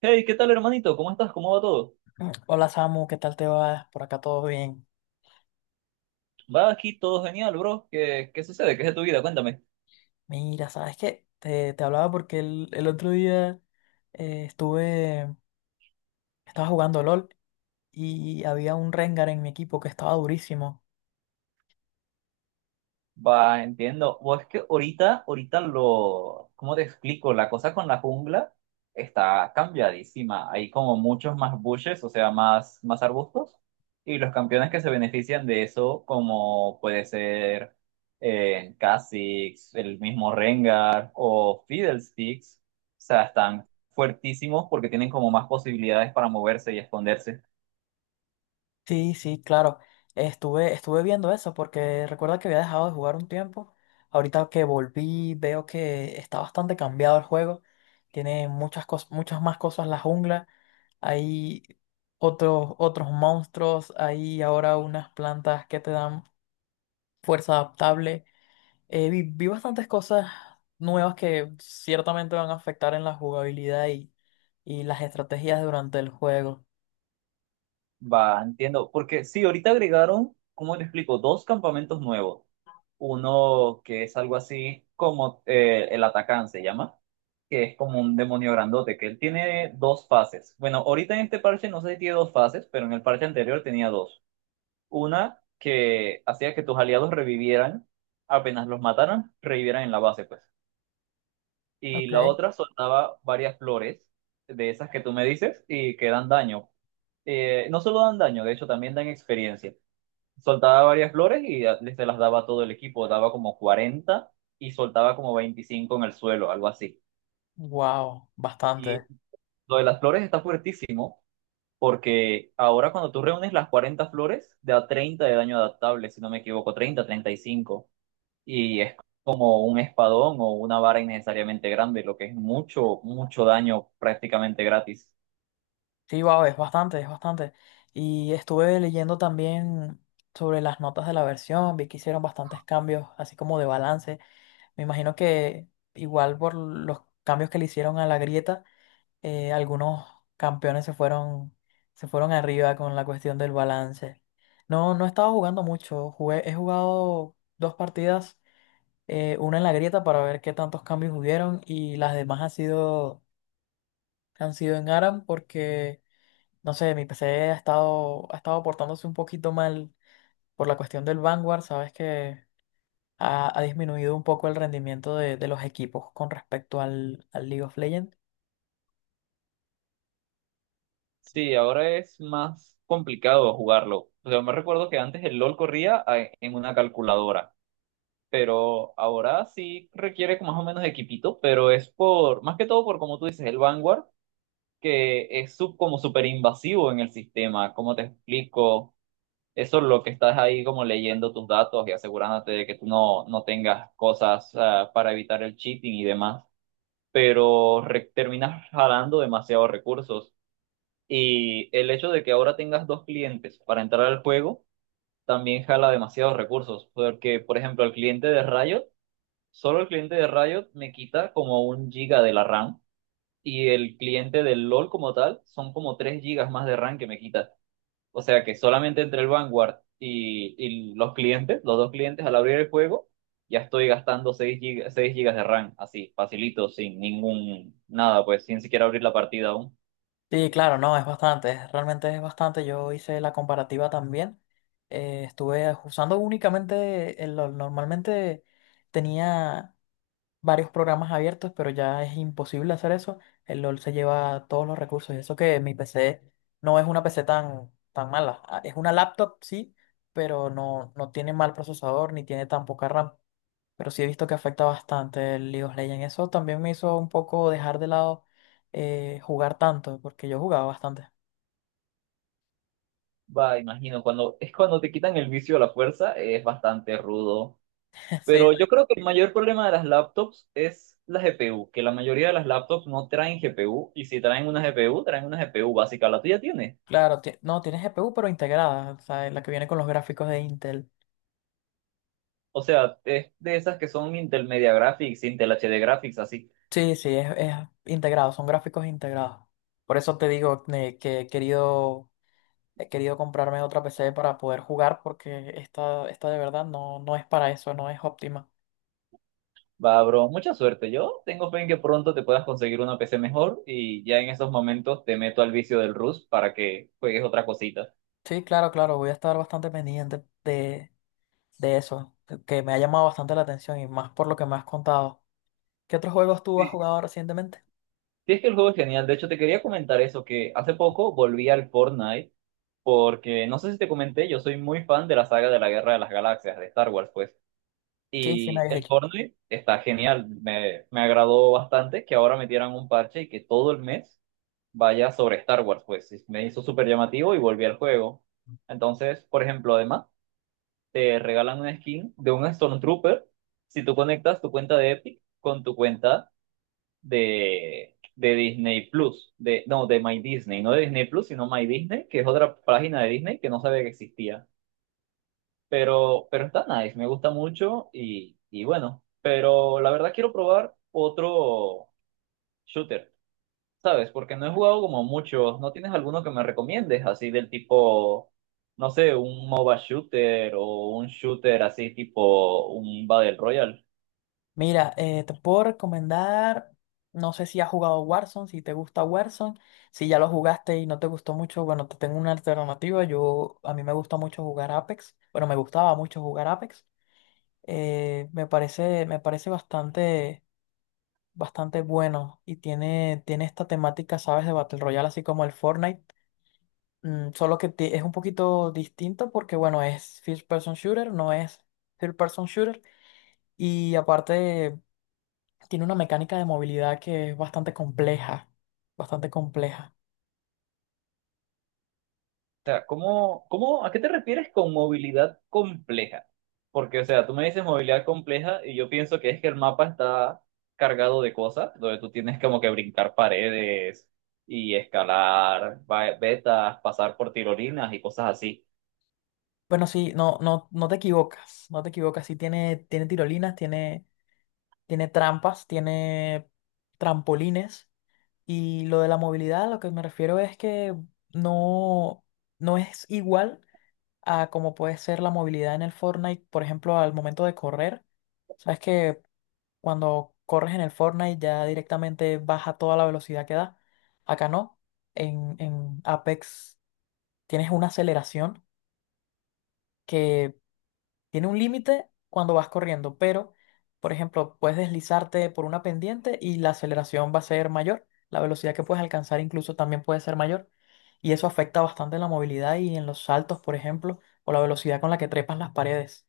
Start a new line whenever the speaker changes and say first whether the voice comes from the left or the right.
right: Hey, ¿qué tal, hermanito? ¿Cómo estás? ¿Cómo va todo?
left: Hola Samu, ¿qué tal te va? Por acá todo bien.
right: Va aquí todo genial, bro. ¿Qué sucede? ¿Qué es de tu vida? Cuéntame.
left: Mira, ¿sabes qué? Te hablaba porque el otro día eh, estuve, estaba jugando LOL y había un Rengar en mi equipo que estaba durísimo.
right: Va, entiendo. O es que ahorita ¿cómo te explico? La cosa con la jungla está cambiadísima. Hay como muchos más bushes, o sea, más arbustos. Y los campeones que se benefician de eso, como puede ser Kha'Zix, el mismo Rengar o Fiddlesticks, o sea, están fuertísimos porque tienen como más posibilidades para moverse y esconderse.
left: Sí, sí, claro. Estuve viendo eso porque recuerda que había dejado de jugar un tiempo. Ahorita que volví, veo que está bastante cambiado el juego. Tiene muchas cosas, muchas más cosas la jungla. Hay otros monstruos. Hay ahora unas plantas que te dan fuerza adaptable. Vi bastantes cosas nuevas que ciertamente van a afectar en la jugabilidad y las estrategias durante el juego.
right: Va, entiendo. Porque sí, ahorita agregaron, ¿cómo te explico? Dos campamentos nuevos. Uno que es algo así como el Atacán se llama, que es como un demonio grandote, que él tiene dos fases. Bueno, ahorita en este parche no sé si tiene dos fases, pero en el parche anterior tenía dos. Una que hacía que tus aliados revivieran, apenas los mataran, revivieran en la base, pues, y
left: Ok.
right: la otra soltaba varias flores de esas que tú me dices y que dan daño. No solo dan daño, de hecho también dan experiencia. Soltaba varias flores y se las daba a todo el equipo, daba como 40 y soltaba como 25 en el suelo, algo así.
left: Wow,
right: Y
left: bastante.
right: lo de las flores está fuertísimo porque ahora cuando tú reúnes las 40 flores, da 30 de daño adaptable, si no me equivoco, 30 35, y es como un espadón o una vara innecesariamente grande, lo que es mucho, mucho daño prácticamente gratis.
left: Sí, wow, es bastante, es bastante. Y estuve leyendo también sobre las notas de la versión, vi que hicieron bastantes cambios, así como de balance. Me imagino que igual por los cambios que le hicieron a la grieta, algunos campeones se fueron arriba con la cuestión del balance. No, no he estado jugando mucho. Jugué, he jugado dos partidas, una en la grieta para ver qué tantos cambios hubieron y las demás han sido en ARAM porque, no sé, mi PC ha estado portándose un poquito mal por la cuestión del Vanguard. Sabes que ha, ha disminuido un poco el rendimiento de los equipos con respecto al League of Legends.
right: Sí, ahora es más complicado jugarlo. Yo me recuerdo que antes el LOL corría en una calculadora, pero ahora sí requiere más o menos de equipito, pero es por, más que todo por, como tú dices, el Vanguard, que es como súper invasivo en el sistema. ¿Cómo te explico? Eso es lo que estás ahí como leyendo tus datos y asegurándote de que tú no tengas cosas para evitar el cheating y demás, pero terminas jalando demasiados recursos. Y el hecho de que ahora tengas dos clientes para entrar al juego también jala demasiados recursos, porque por ejemplo el cliente de Riot, solo el cliente de Riot me quita como un giga de la RAM y el cliente del LOL como tal son como tres gigas más de RAM que me quita. O sea que solamente entre el Vanguard y los clientes, los dos clientes al abrir el juego, ya estoy gastando 6 gigas de RAM, así, facilito, sin ningún, nada, pues sin siquiera abrir la partida aún.
left: Sí, claro, no, es bastante, realmente es bastante. Yo hice la comparativa también. Estuve usando únicamente, normalmente tenía varios programas abiertos, pero ya es imposible hacer eso. El LOL se lleva todos los recursos. Y eso que mi PC no es una PC tan, tan mala. Ah, es una laptop, sí, pero no, no tiene mal procesador ni tiene tan poca RAM. Pero sí he visto que afecta bastante el League of Legends. Eso también me hizo un poco dejar de lado jugar tanto, porque yo jugaba bastante.
right: Va, imagino, cuando es cuando te quitan el vicio a la fuerza, es bastante rudo.
left: Sí,
right: Pero yo creo que el mayor problema de las laptops es la GPU, que la mayoría de las laptops no traen GPU, y si traen una GPU, traen una GPU básica, la tuya tiene.
left: claro, no, tiene GPU, pero integrada, o sea, la que viene con los gráficos de Intel.
right: O sea, es de esas que son Intel Media Graphics, Intel HD Graphics, así.
left: Sí, sí, es integrado, son gráficos integrados. Por eso te digo, que he querido comprarme otra PC para poder jugar, porque esta de verdad no, no es para eso, no es óptima.
right: Va, bro, mucha suerte. Yo tengo fe en que pronto te puedas conseguir una PC mejor y ya en esos momentos te meto al vicio del Rust para que juegues otra cosita.
left: Sí, claro, claro, voy a estar bastante pendiente de eso, que me ha llamado bastante la atención y más por lo que me has contado. ¿Qué otros juegos tú has
right: Sí.
left: jugado recientemente?
right: Sí, es que el juego es genial. De hecho, te quería comentar eso, que hace poco volví al Fortnite porque no sé si te comenté, yo soy muy fan de la saga de la Guerra de las Galaxias, de Star Wars, pues.
left: Sí, sí, me
right: Y
left: habías
right: el
left: dicho.
right: Fortnite está genial, me agradó bastante que ahora metieran un parche y que todo el mes vaya sobre Star Wars, pues, y me hizo súper llamativo y volví al juego. Entonces, por ejemplo, además, te regalan una skin de un Stormtrooper si tú conectas tu cuenta de Epic con tu cuenta de Disney Plus, no, de My Disney, no de Disney Plus, sino My Disney, que es otra página de Disney que no sabía que existía. Pero está nice, me gusta mucho y bueno, pero la verdad quiero probar otro shooter, ¿sabes? Porque no he jugado como muchos, ¿no tienes alguno que me recomiendes así del tipo, no sé, un MOBA shooter o un shooter así tipo un Battle Royale?
left: Mira, te puedo recomendar, no sé si has jugado Warzone, si te gusta Warzone, si ya lo jugaste y no te gustó mucho, bueno, te tengo una alternativa, yo, a mí me gusta mucho jugar Apex, bueno, me gustaba mucho jugar Apex, me parece bastante, bastante bueno y tiene, tiene esta temática, ¿sabes? De Battle Royale, así como el Fortnite, mm, solo que es un poquito distinto porque, bueno, es First Person Shooter, no es Third Person Shooter y aparte, tiene una mecánica de movilidad que es bastante compleja, bastante compleja.
right: O sea, ¿cómo, a qué te refieres con movilidad compleja? Porque, o sea, tú me dices movilidad compleja y yo pienso que es que el mapa está cargado de cosas, donde tú tienes como que brincar paredes y escalar vetas, pasar por tirolinas y cosas así.
left: Bueno, sí, no, no, no te equivocas, no te equivocas. Sí tiene, tiene tirolinas, tiene, tiene trampas, tiene trampolines. Y lo de la movilidad, a lo que me refiero es que no, no es igual a como puede ser la movilidad en el Fortnite, por ejemplo, al momento de correr. Sabes que cuando corres en el Fortnite ya directamente baja toda la velocidad que da. Acá no, en Apex tienes una aceleración que tiene un límite cuando vas corriendo, pero, por ejemplo, puedes deslizarte por una pendiente y la aceleración va a ser mayor, la velocidad que puedes alcanzar incluso también puede ser mayor, y eso afecta bastante en la movilidad y en los saltos, por ejemplo, o la velocidad con la que trepas las paredes.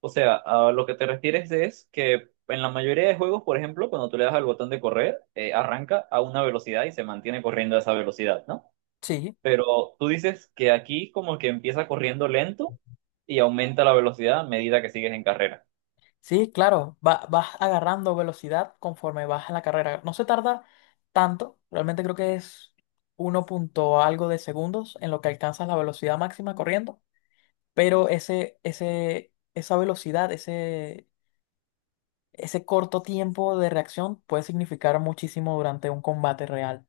right: O sea, a lo que te refieres es que en la mayoría de juegos, por ejemplo, cuando tú le das al botón de correr, arranca a una velocidad y se mantiene corriendo a esa velocidad, ¿no?
left: Sí.
right: Pero tú dices que aquí como que empieza corriendo lento y aumenta la velocidad a medida que sigues en carrera.
left: Sí, claro, vas agarrando velocidad conforme vas en la carrera. No se tarda tanto, realmente creo que es uno punto algo de segundos en lo que alcanzas la velocidad máxima corriendo, pero esa velocidad, ese corto tiempo de reacción puede significar muchísimo durante un combate real.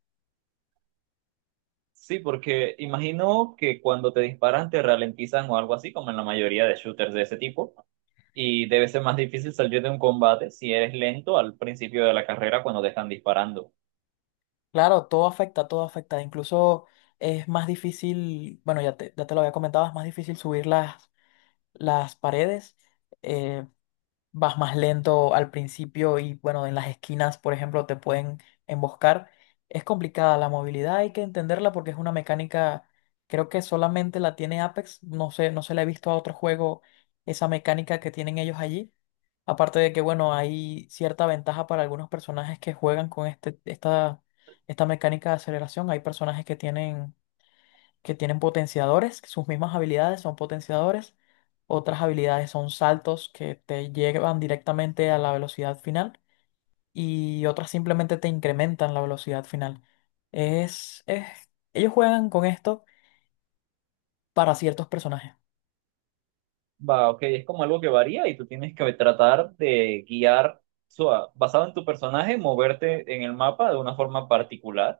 right: Sí, porque imagino que cuando te disparan te ralentizan o algo así, como en la mayoría de shooters de ese tipo, y debe ser más difícil salir de un combate si eres lento al principio de la carrera cuando te están disparando.
left: Claro, todo afecta, todo afecta. Incluso es más difícil, bueno, ya te lo había comentado, es más difícil subir las paredes. Eh, Vas más lento al principio y bueno, en las esquinas, por ejemplo, te pueden emboscar. Es complicada la movilidad, hay que entenderla porque es una mecánica, creo que solamente la tiene Apex, no sé, no se la he visto a otro juego esa mecánica que tienen ellos allí. Aparte de que, bueno, hay cierta ventaja para algunos personajes que juegan con esta mecánica de aceleración. Hay personajes que tienen potenciadores, que sus mismas habilidades son potenciadores, otras habilidades son saltos que te llevan directamente a la velocidad final y otras simplemente te incrementan la velocidad final. Es, es- ellos juegan con esto para ciertos personajes.
right: Va, ok, es como algo que varía y tú tienes que tratar de guiar, o sea, basado en tu personaje, moverte en el mapa de una forma particular.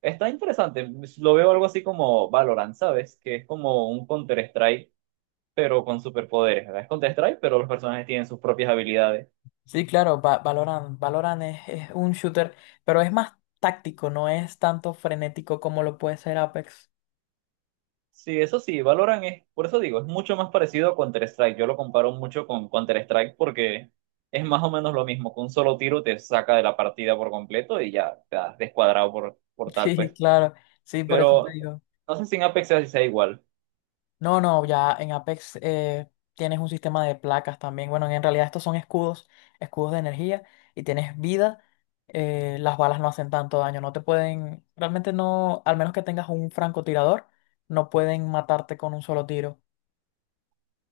right: Está interesante. Lo veo algo así como Valorant, ¿sabes? Que es como un Counter-Strike, pero con superpoderes, ¿verdad? Es Counter-Strike, pero los personajes tienen sus propias habilidades.
left: Sí, claro, Valorant, es un shooter, pero es más táctico, no es tanto frenético como lo puede ser Apex.
right: Sí, eso sí, Valorant es, por eso digo, es mucho más parecido a Counter-Strike. Yo lo comparo mucho con Counter-Strike porque es más o menos lo mismo. Con un solo tiro te saca de la partida por completo y ya te has descuadrado por, por tal,
left: Sí,
right: pues.
left: claro, sí, por eso te
right: Pero
left: digo.
right: no sé si en Apex sea igual.
left: No, no, ya en Apex, tienes un sistema de placas también. Bueno, en realidad estos son escudos, escudos de energía y tienes vida. Las balas no hacen tanto daño, no te pueden, realmente no, al menos que tengas un francotirador, no pueden matarte con un solo tiro.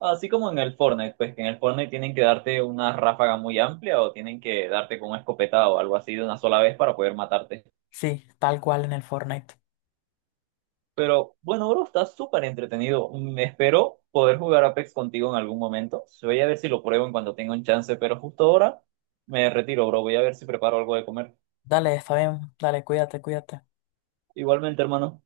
right: Así como en el Fortnite, pues que en el Fortnite tienen que darte una ráfaga muy amplia o tienen que darte con una escopeta o algo así de una sola vez para poder matarte.
left: Sí, tal cual en el Fortnite.
right: Pero bueno, bro, está súper entretenido. Espero poder jugar Apex contigo en algún momento. Voy a ver si lo pruebo en cuanto tenga un chance, pero justo ahora me retiro, bro. Voy a ver si preparo algo de comer.
left: Dale, está bien, dale, cuídate, cuídate.
right: Igualmente, hermano.